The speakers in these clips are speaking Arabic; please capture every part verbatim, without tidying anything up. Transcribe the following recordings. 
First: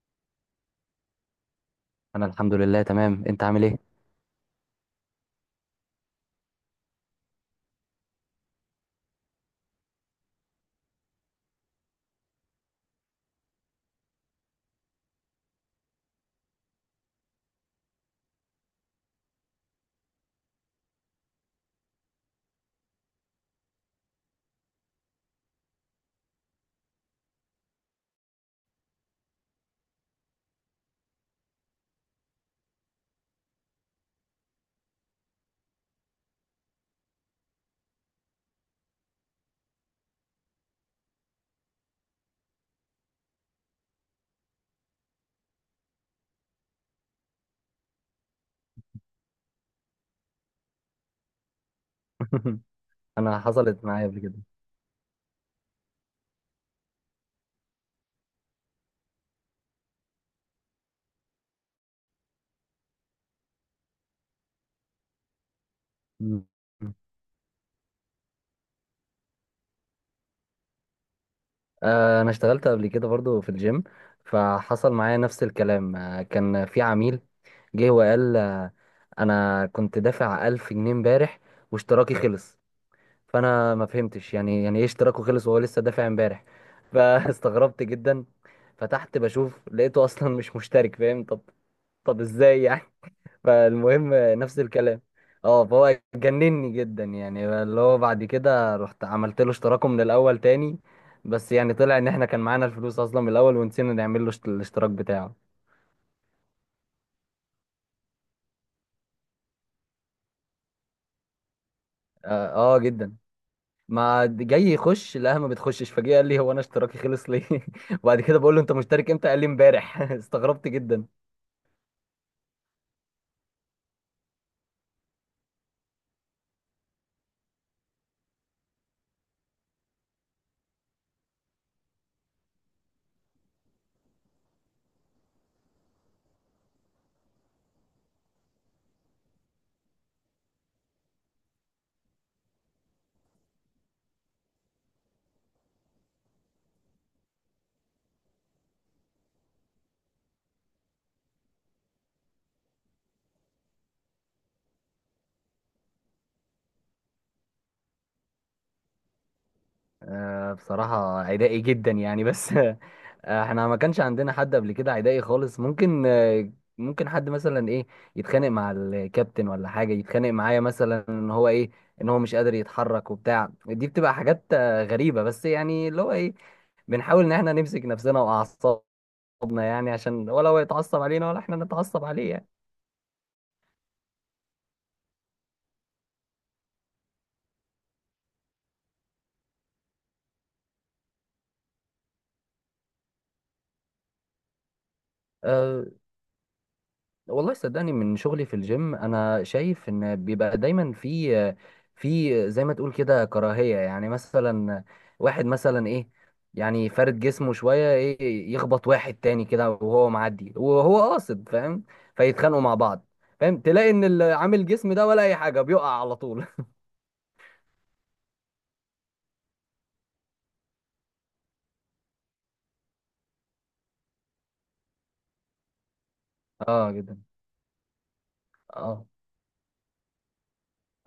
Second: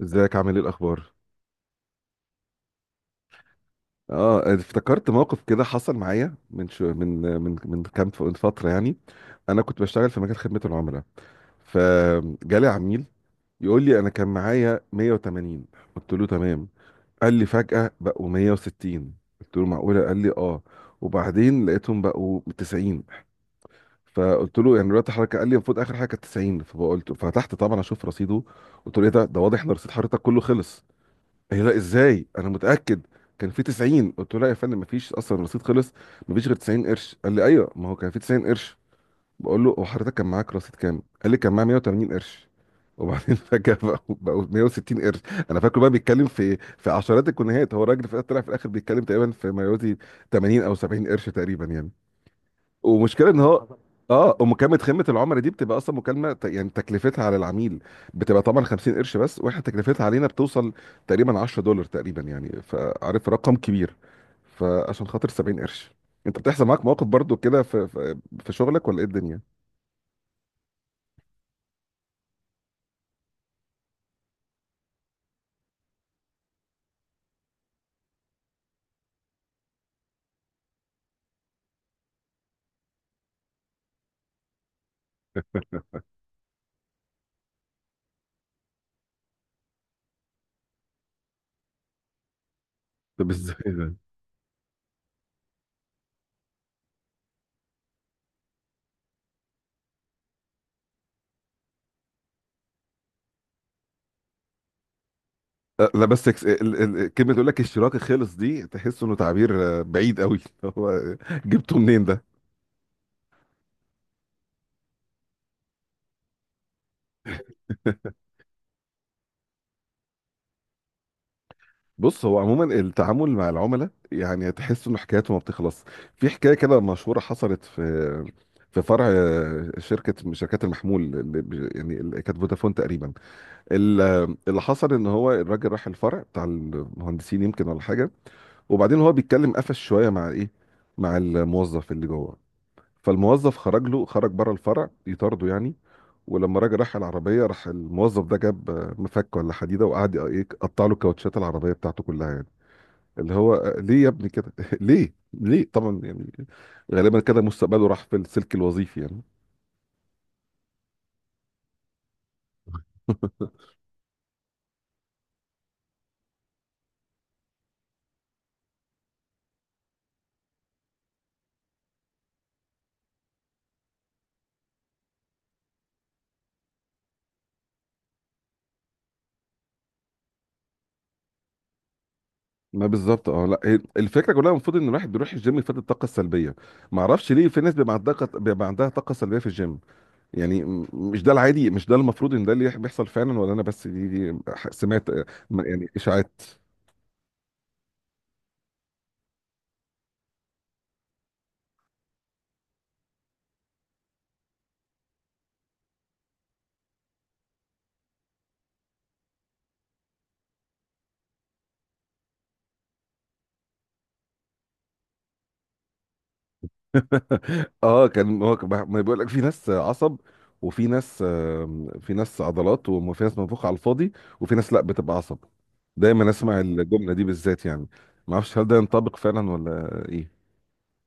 ازيك؟ عامل ايه؟ الاخبار؟ انا الحمد لله تمام. انت عامل ايه؟ اه، افتكرت موقف كده حصل معايا من شو من من من كام ف- من فتره يعني. انا كنت بشتغل في مجال خدمه العملاء، فجالي عميل يقول لي انا كان معايا ميه وتمانين، قلت له تمام. قال لي فجاه بقوا ميه وستين، قلت له معقوله؟ قال لي اه. وبعدين لقيتهم بقوا تسعين. فقلت له يعني دلوقتي حضرتك؟ قال لي المفروض اخر حاجه كانت تسعين. فقلت، فتحت طبعا اشوف رصيده، قلت له ايه ده ده واضح ان رصيد حضرتك كله خلص. هي لا، ازاي؟ انا متاكد كان في تسعين. قلت له لا يا فندم، مفيش اصلا، الرصيد خلص، مفيش غير تسعين قرش. قال لي ايوه، ما هو كان في تسعين قرش. بقول له هو حضرتك كان معاك رصيد كام؟ قال لي كان معايا ميه وتمانين قرش، وبعدين فجاه بقوا بقوا ميه وستين قرش. انا فاكره بقى بيتكلم في في عشرات الجنيهات، هو الراجل في- طلع في الاخر بيتكلم تقريبا في ما يوازي تمانين او سبعين قرش تقريبا يعني. ومشكلة انا ان هو، حصلت معايا قبل كده. اه ومكالمة خدمة العملاء دي بتبقى اصلا مكالمة، ت- يعني تكلفتها على العميل بتبقى طبعا خمسين قرش بس، واحنا تكلفتها علينا بتوصل تقريبا عشرة دولار تقريبا يعني، فعارف، رقم كبير، فعشان خاطر سبعين قرش. انت مم. بتحصل معاك مواقف برضو كده في في في شغلك ولا ايه الدنيا؟ آه، انا اشتغلت قبل كده برضو في الجيم، فحصل معايا نفس الكلام. آه، كان في عميل جه وقال آه، انا كنت دافع ألف جنيه امبارح واشتراكي خلص. فانا ما فهمتش يعني يعني ايه اشتراكه خلص وهو لسه دافع امبارح. فاستغربت جدا، فتحت بشوف لقيته اصلا مش مشترك، فاهم؟ طب طب ازاي يعني؟ طب ازاي ده؟ فالمهم نفس الكلام. اه، فهو جنني جدا، يعني اللي هو بعد كده رحت عملت له اشتراكه من الاول تاني، بس يعني طلع ان احنا كان معانا الفلوس اصلا من الاول ونسينا نعمل له اشت- الاشتراك بتاعه. آه، لا بس كس- ال- ال- كلمة تقول لك اشتراكي خلص دي تحس انه تعبير آه، بعيد قوي هو آه، جبته منين ده؟ اه, آه جدا. ما د- جاي يخش، لا ما بتخشش فجأة، قال لي هو انا اشتراكي خلص ليه؟ وبعد كده بقول له انت مشترك امتى؟ قال لي امبارح. استغربت جدا. بص، هو عموما التعامل مع العملاء يعني تحس انه حكايته ما بتخلص. في حكايه كده مشهوره حصلت في في فرع، شركه من شركات المحمول اللي بي- يعني اللي كانت فودافون تقريبا. ال- اللي حصل ان هو الراجل راح الفرع بتاع المهندسين يمكن ولا حاجه، وبعدين هو بيتكلم، قفش شويه مع ايه، مع الموظف اللي جوه، فالموظف خرج له، خرج بره الفرع يطارده يعني، ولما راجل راح العربيه راح الموظف ده جاب مفك ولا حديده وقعد ايه، قطع له كاوتشات العربيه بتاعته كلها يعني. اللي هو آه، ليه يا ابني كده؟ ليه ليه طبعا يعني. غالبا كده مستقبله راح في السلك الوظيفي يعني. آه، بصراحة عدائي جدا يعني بس. آه، احنا ما كانش عندنا حد قبل كده عدائي خالص. ممكن آه، ممكن حد مثلا ايه يتخانق مع الكابتن ولا حاجة، يتخانق معايا مثلا ان هو ايه، ان هو مش قادر يتحرك وبتاع. دي بتبقى حاجات آه، غريبة، بس يعني اللي هو ايه بنحاول ان احنا نمسك نفسنا واعصابنا، يعني عشان ولا هو يتعصب علينا ولا احنا نتعصب عليه يعني. ما بالظبط، اه. لا، هي الفكره كلها المفروض ان الواحد بيروح الجيم يفقد الطاقه السلبيه، ما اعرفش ليه في ناس بيبقى عندها طاقة- بيبقى عندها طاقه سلبيه في الجيم. يعني م- مش ده العادي؟ مش ده المفروض ان ده اللي بيحصل فعلا؟ ولا انا بس دي, دي آه، ح- سمعت آه، م- آه، يعني اشاعات؟ والله صدقني من شغلي في الجيم انا شايف ان بيبقى دايما في في زي ما تقول كده كراهية. يعني مثلا واحد مثلا ايه، يعني فارد جسمه شوية ايه، يخبط واحد تاني كده وهو معدي وهو قاصد، فاهم؟ فيتخانقوا مع بعض. فاهم؟ تلاقي ان اللي عامل جسم ده ولا اي حاجة بيقع على طول. اه، كان هو كان بح- ما بيقول لك في ناس عصب، وفي ناس آم، في ناس عضلات، وفي ناس منفوخه على الفاضي، وفي ناس لا بتبقى عصب. دايما اسمع اه الجمله جدا. دي بالذات يعني. ما اعرفش هل ده اه ينطبق فعلا ولا ايه.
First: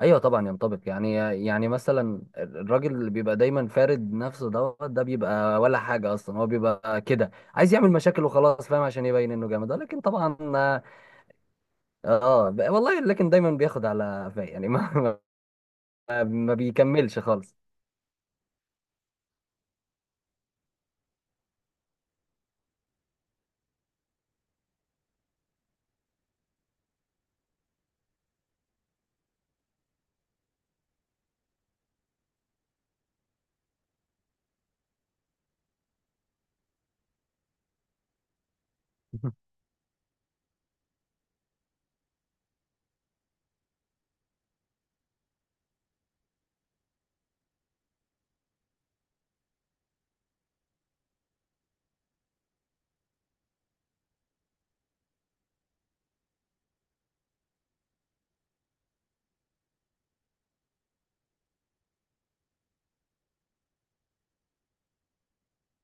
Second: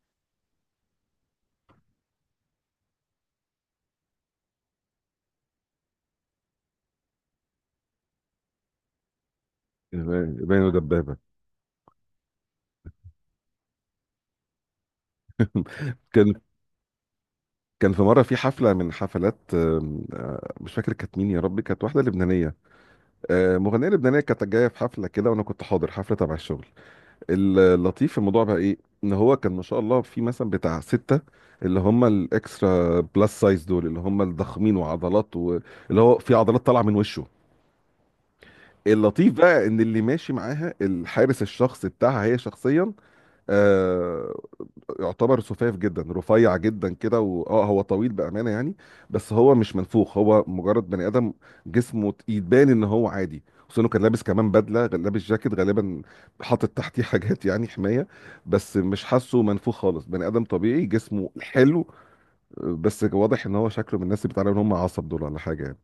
ايوه طبعا ينطبق يعني. يعني مثلا الراجل اللي بيبقى دايما فارد نفسه دوت ده بيبقى ولا حاجه اصلا، هو بيبقى كده عايز يعمل مشاكل وخلاص، فاهم؟ عشان يبين انه جامد، لكن طبعا باينه اه دبابه. آه، ب- والله لكن دايما بياخد على قفاه يعني ما, كان ما بيكملش خالص. كان في مره في حفله، من حفلات آم، آه، مش فاكر كانت مين، يا ربي، كانت واحده لبنانيه، آه، مغنيه لبنانيه، كانت جايه في حفله كده وانا كنت حاضر حفله تبع الشغل. اللطيف في الموضوع بقى ايه، ان هو كان ما شاء الله في مثلا بتاع ستة اللي هم الاكسترا بلس سايز دول، اللي هم الضخمين وعضلات و... اللي هو في عضلات طالعه من وشه. اللطيف بقى ان اللي ماشي معاها الحارس الشخصي بتاعها هي شخصيا، آه يعتبر سفاف جدا، رفيع جدا كده، واه هو طويل بامانه يعني، بس هو مش منفوخ، هو مجرد بني ادم جسمه تقيل، باين ان هو عادي، خصوصا انه كان لابس كمان بدله، كان لابس جاكيت غالبا حاطط تحتيه حاجات يعني حمايه، بس مش حاسه منفوخ خالص، بني ادم طبيعي جسمه حلو، بس واضح ان هو شكله من الناس اللي بيتعاملوا ان هم عصب دول ولا حاجه يعني.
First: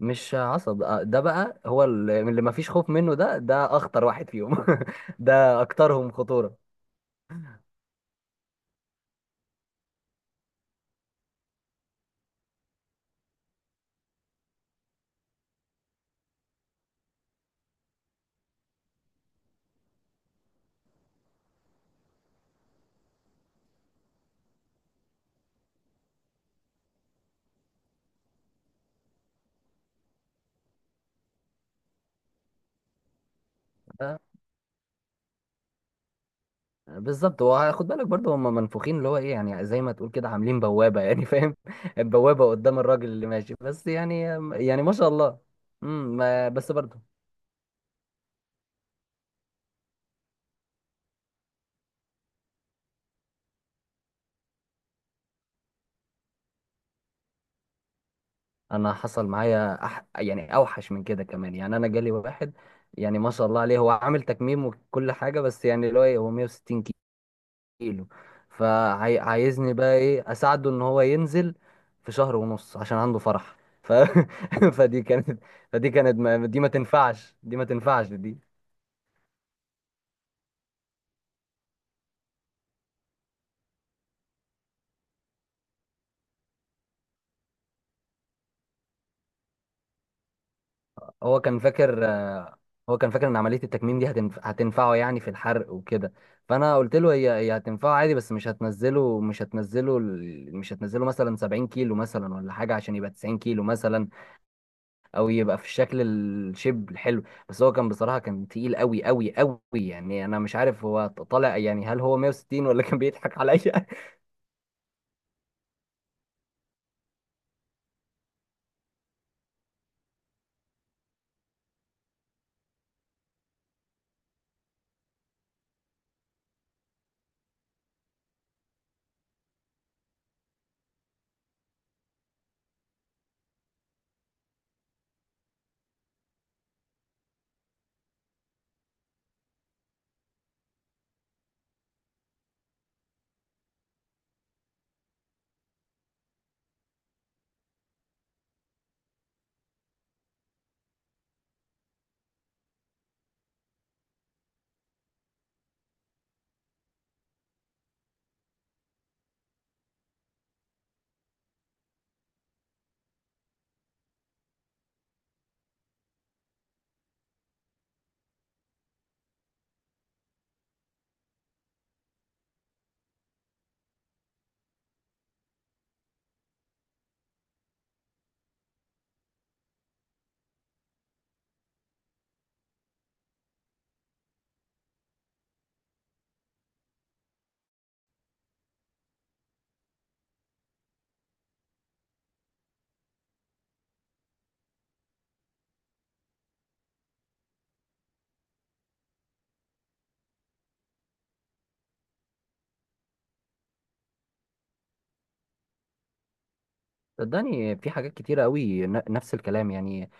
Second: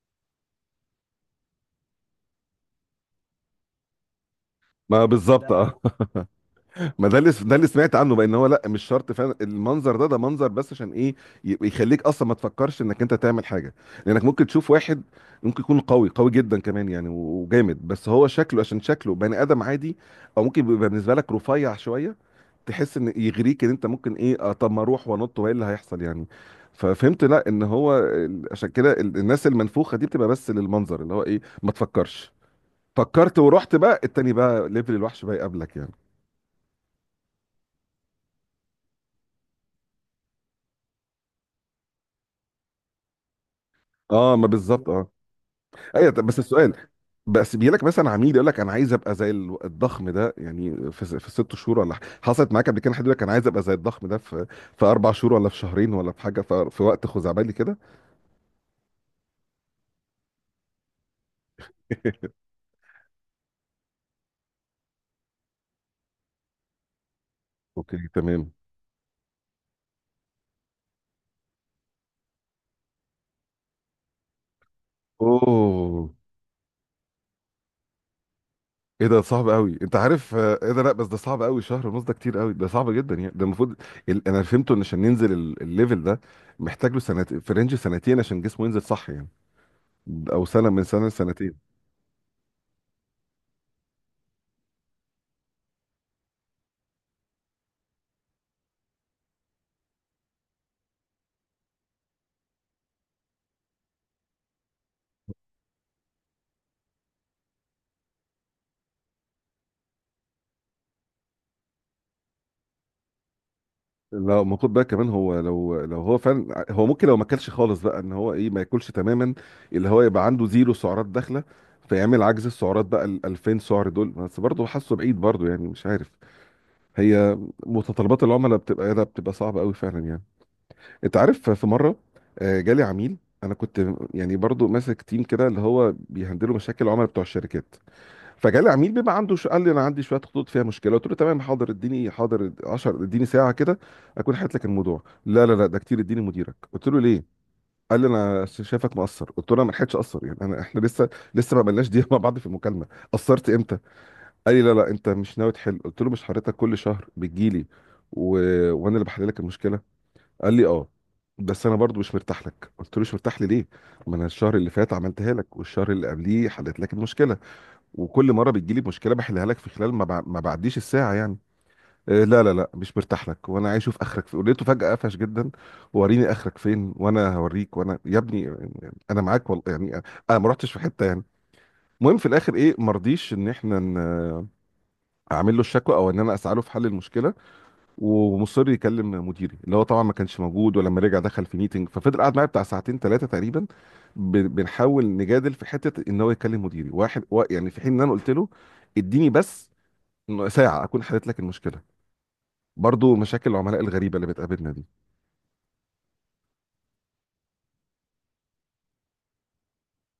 مش عصب آه، ده بقى هو اللي اللي ما فيش خوف منه، ده ده اخطر واحد فيهم. ما بالظبط، ده اه. اكترهم خطوره. ما ده اللي ده اللي سمعت عنه بقى، ان هو لا، مش شرط فعلا المنظر، ده ده منظر بس، عشان ايه؟ ي- يخليك اصلا ما تفكرش انك انت تعمل حاجه، لانك ممكن تشوف واحد ممكن يكون قوي قوي جدا كمان يعني و- وجامد، بس هو شكله، عشان شكله بني ادم عادي، او ممكن يبقى بالنسبه لك رفيع شويه، تحس ان يغريك ان انت ممكن ايه، آه طب ما اروح وانط وايه اللي هيحصل يعني؟ ففهمت لا، ان هو ال- عشان كده ال- الناس المنفوخه دي بتبقى بس للمنظر، اللي هو ايه، ما تفكرش. فكرت ورحت بقى التاني، بقى ليفل الوحش بقى يقابلك يعني. بالظبط. هو خد بالك برضه، هم منفوخين اللي هو ايه، يعني زي ما تقول كده عاملين بوابة، يعني فاهم؟ بوابة قدام الراجل اللي ماشي بس يعني. اه، ما يعني بالظبط، ما شاء اه. الله. ايوه، امم طب بس ما- السؤال، بس برضه بس بيجي لك مثلا عميل يقول لك انا عايز ابقى زي ال- الضخم ده يعني في س- في ست شهور، ولا ح- حصلت معاك قبل كده حد يقول لك انا عايز ابقى زي الضخم ده في في اربع شهور، ولا في شهرين، ولا في حاجه في, في وقت خزعبلي كده؟ انا حصل معايا أح، يعني اوحش من كده كمان. يعني انا جالي واحد، يعني ما شاء الله عليه، هو عامل تكميم وكل حاجة، بس يعني اللي هو ايه هو مية وستين اوكي كيلو. تمام. فعايزني بقى ايه اساعده ان هو ينزل في شهر ونص عشان عنده فرح. ف... فدي كانت، فدي اوه، كانت ما... دي ما تنفعش، دي ما تنفعش دي. ايه ده صعب قوي، انت عارف، آه، ايه ده، لا بس ده صعب قوي، شهر ونص ده كتير قوي، ده صعب جدا يعني، ده المفروض ال- انا فهمته ان عشان ننزل ال- الليفل ده محتاج له سنتين، في رينج سنتين عشان جسمه ينزل صح يعني، او سنه، من سنه هو لسنتين. كان فاكر آه، هو كان فاكر ان عمليه التكميم دي هتنف... هتنفعه يعني في الحرق وكده. فانا قلت له هي هي هتنفعه عادي، بس مش هتنزله مش هتنزله ال- مش هتنزله مثلا سبعين كيلو مثلا ولا حاجه، عشان يبقى تسعين كيلو مثلا، او يبقى في الشكل الشيب الحلو. بس هو كان بصراحه كان تقيل قوي قوي قوي، يعني انا مش عارف هو طالع، يعني هل هو مية وستين ولا كان بيضحك عليا. لا، ما خد بالك كمان، هو لو لو هو فعلا، ع- هو ممكن لو ما اكلش خالص بقى، ان هو ايه، ما ياكلش تماما، اللي هو يبقى عنده زيرو سعرات داخله، فيعمل عجز السعرات بقى، ال ألفين سعر دول، بس برضه حاسه بعيد برضه يعني، مش عارف. هي متطلبات العملاء بتبقى لا، بتبقى صعبه قوي فعلا يعني. انت عارف، في مره آه، جالي عميل. انا كنت يعني برضه ماسك تيم كده اللي هو بيهندلوا مشاكل العملاء بتوع الشركات. فجالي عميل بيبقى عنده شو، قال لي انا عندي شويه خطوط فيها مشكله. قلت له تمام، حاضر، اديني، حاضر عشر، اديني ساعه كده اكون حلت لك الموضوع. لا لا لا، ده كتير، اديني مديرك. قلت له ليه؟ قال لي انا شايفك مقصر. قلت له انا ما لحقتش اقصر يعني، انا احنا لسه لسه ما عملناش دقيقه مع بعض في المكالمه، قصرت امتى؟ قال لي لا لا، انت مش ناوي تحل. قلت له مش حضرتك كل شهر بتجيلي و... وانا اللي بحل لك المشكله؟ قال لي اه، بس انا برضو مش مرتاح لك. قلت له مش مرتاح لي ليه؟ ما انا الشهر اللي فات عملتها لك، والشهر اللي قبليه حلت لك المشكله، وكل مره بتجيلي مشكله بحلها لك في خلال ما, بع... ما بعديش الساعه يعني. إيه، لا لا لا، مش مرتاح لك، وانا عايز اشوف اخرك فين. ولقيته فجاه قفش جدا، وريني اخرك فين وانا هوريك، وانا يا ابني، انا معاك والله يعني، انا ما رحتش في حته يعني. المهم في الاخر ايه، ما رضيش ان احنا ن- اعمل له الشكوى، او ان انا اسعى له في حل المشكله، ومصر يكلم مديري، اللي هو طبعا ما كانش موجود، ولما رجع دخل في ميتنج، ففضل قاعد معايا بتاع ساعتين ثلاثه تقريبا، ب- بنحاول نجادل في حته ان هو يكلم مديري واحد وا- يعني، في حين ان انا قلت له اديني بس ساعة أكون حلت لك المشكلة. برضو مشاكل العملاء الغريبة اللي بتقابلنا دي. صدقني في حاجات كتيره قوي، ن- نفس الكلام يعني.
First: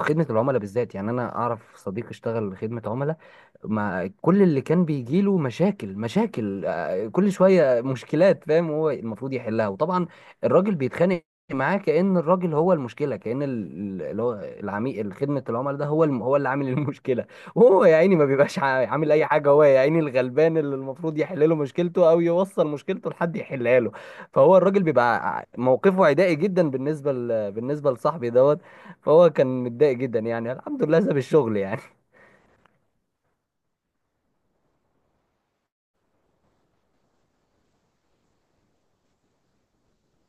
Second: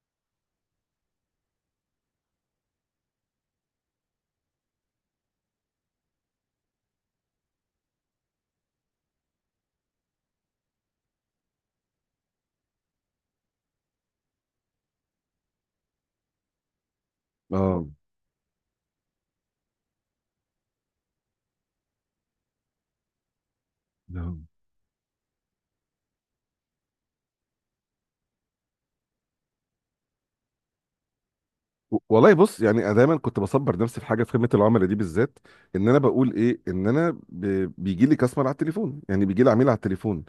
خدمه العملاء بالذات، يعني انا اعرف صديق اشتغل خدمه عملاء مع كل اللي كان بيجيله مشاكل، مشاكل آه، كل شوية مشكلات، فاهم؟ هو المفروض يحلها، وطبعا الراجل بيتخانق معاه كأن الراجل هو المشكلة، كأن ال- اللي هو العميل، خدمة العملاء ده هو الم- هو اللي عامل المشكلة. وهو اه. يا عيني ما بيبقاش عا- عامل أي حاجة، هو يا عيني الغلبان اللي المفروض يحل له مشكلته أو يوصل مشكلته لحد يحلها له. آه. فهو الراجل بيبقى ع- موقفه عدائي جدا بالنسبة ل... بالنسبة لصاحبي دوت. فهو كان متضايق جدا، يعني الحمد لله ساب الشغل يعني. و- والله بص، يعني انا دايما كنت بصبر نفسي في حاجه في خدمه العملاء دي بالذات، ان انا بقول ايه، ان انا بيجي لي كاستمر على التليفون، يعني بيجي لي عميل على التليفون.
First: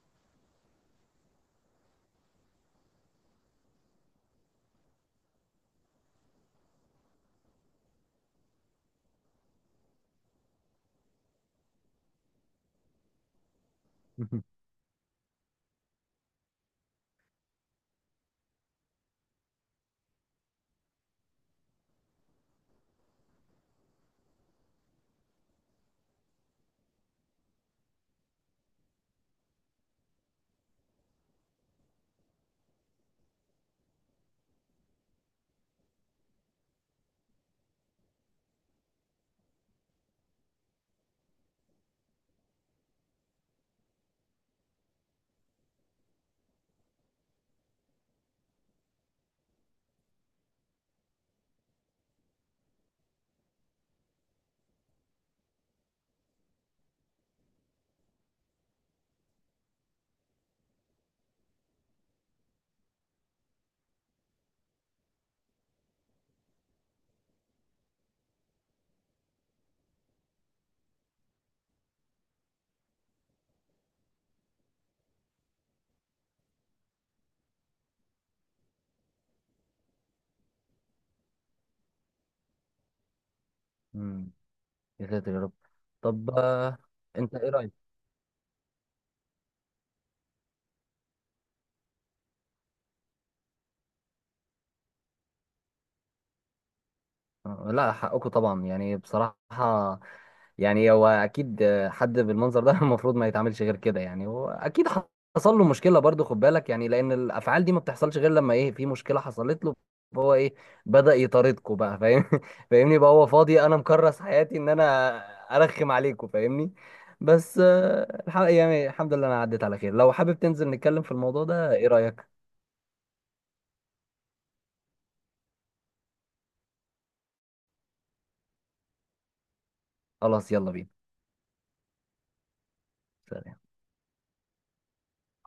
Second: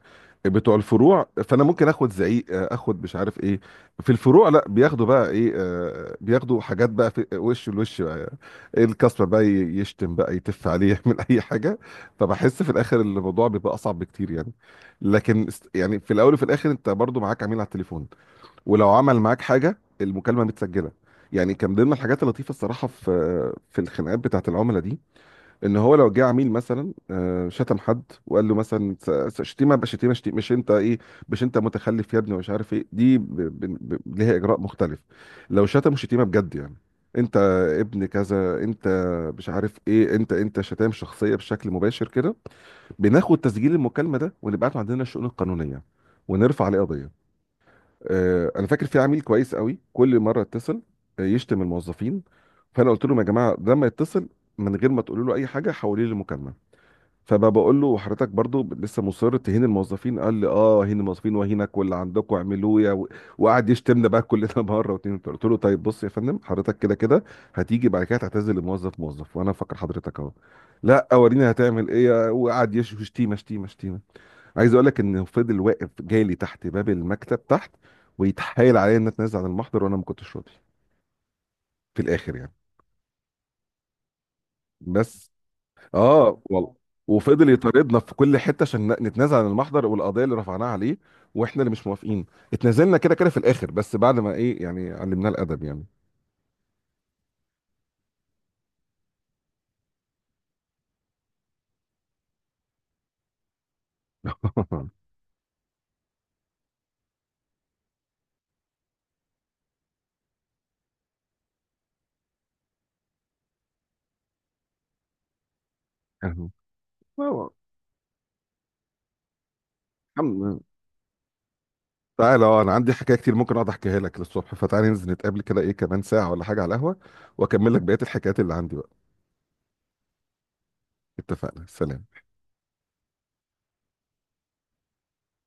بتوع الفروع، فانا ممكن اخد زعيق، آه، اخد مش عارف ايه. في الفروع لا، بياخدوا بقى ايه، آه، بياخدوا حاجات بقى في وش الوش بقى. إيه الكاستمر بقى ي- يشتم بقى، يتف عليه، يعمل اي حاجه. فبحس في الاخر الموضوع بيبقى اصعب بكتير يعني. لكن است- يعني في الاول وفي الاخر انت برضو معاك عميل على التليفون، ولو عمل معاك حاجه المكالمه متسجله. يعني كان من ضمن الحاجات اللطيفه الصراحه في في الخناقات بتاعت العملاء دي، ان هو لو جه عميل مثلا، آه، شتم حد وقال له مثلا س- س- شتيمه، بشتيمه، شتيمه مش انت ايه، مش انت متخلف يا ابني، ومش عارف ايه، دي ب... ب... ب... ليها اجراء مختلف. لو شتم شتيمه بجد يعني، انت ابن كذا، انت مش عارف ايه، انت انت شتام شخصيه بشكل مباشر كده، بناخد تسجيل المكالمه ده ونبعته عندنا الشؤون القانونيه، ونرفع عليه قضيه. آه، انا فاكر في عميل كويس قوي، كل مره اتصل آه، يشتم الموظفين. فانا قلت لهم يا جماعه، لما يتصل من غير ما تقولوا له اي حاجه حوليه لمكالمه. فبقى بقول له حضرتك برضو لسه مصر تهين الموظفين؟ قال لي اه، هين الموظفين وهينك، واللي عندكم اعملوه يا و- وقعد يشتمنا بقى كلنا مره، واتنين، وتلاته. قلت له طيب بص يا فندم، حضرتك كده كده هتيجي بعد كده تعتذر لموظف موظف، وانا فاكر حضرتك اهو. لا، وريني هتعمل ايه، وقعد يش- يشتيمه شتيمه شتيمه. عايز اقول لك انه فضل واقف جالي تحت باب المكتب تحت، ويتحايل عليا ان اتنازل عن المحضر، وانا ما كنتش راضي في الاخر يعني، يا بس. ساتر يا رب. طب اه والله. آه، انت ايه وفضل رايك؟ يطاردنا في كل حته عشان ن- نتنازل عن المحضر والقضيه اللي رفعناها عليه، واحنا اللي مش موافقين. اتنازلنا كده كده في الاخر، بس بعد ما ايه يعني، علمناه الادب يعني. آه، لا حقكم طبعا يعني بصراحه. يعني هو اكيد آه، حد بالمنظر ده المفروض ما يتعاملش غير كده يعني. هو اكيد حصل له مشكله برضو، خد بالك يعني، لان الافعال دي ما بتحصلش غير لما ايه، في مشكله حصلت له، فهو ايه بدا يطاردكم بقى، فاهم؟ فاهمني؟ بقى هو فاضي، انا مكرس حياتي ان انا ارخم عليكم، فاهمني؟ آه، بس آه، الحق يعني، الحمد لله انا عديت على خير. لو حابب الحمد تنزل نتكلم في الموضوع ده، ايه رايك؟ تعالى، اه، انا عندي حكايه كتير ممكن اقعد احكيها لك للصبح، فتعالى ننزل نتقابل كده ايه، كمان ساعه ولا حاجه على القهوه، واكمل لك بقيه الحكايات اللي عندي بقى. خلاص يلا بينا. اتفقنا، سلام. سلام.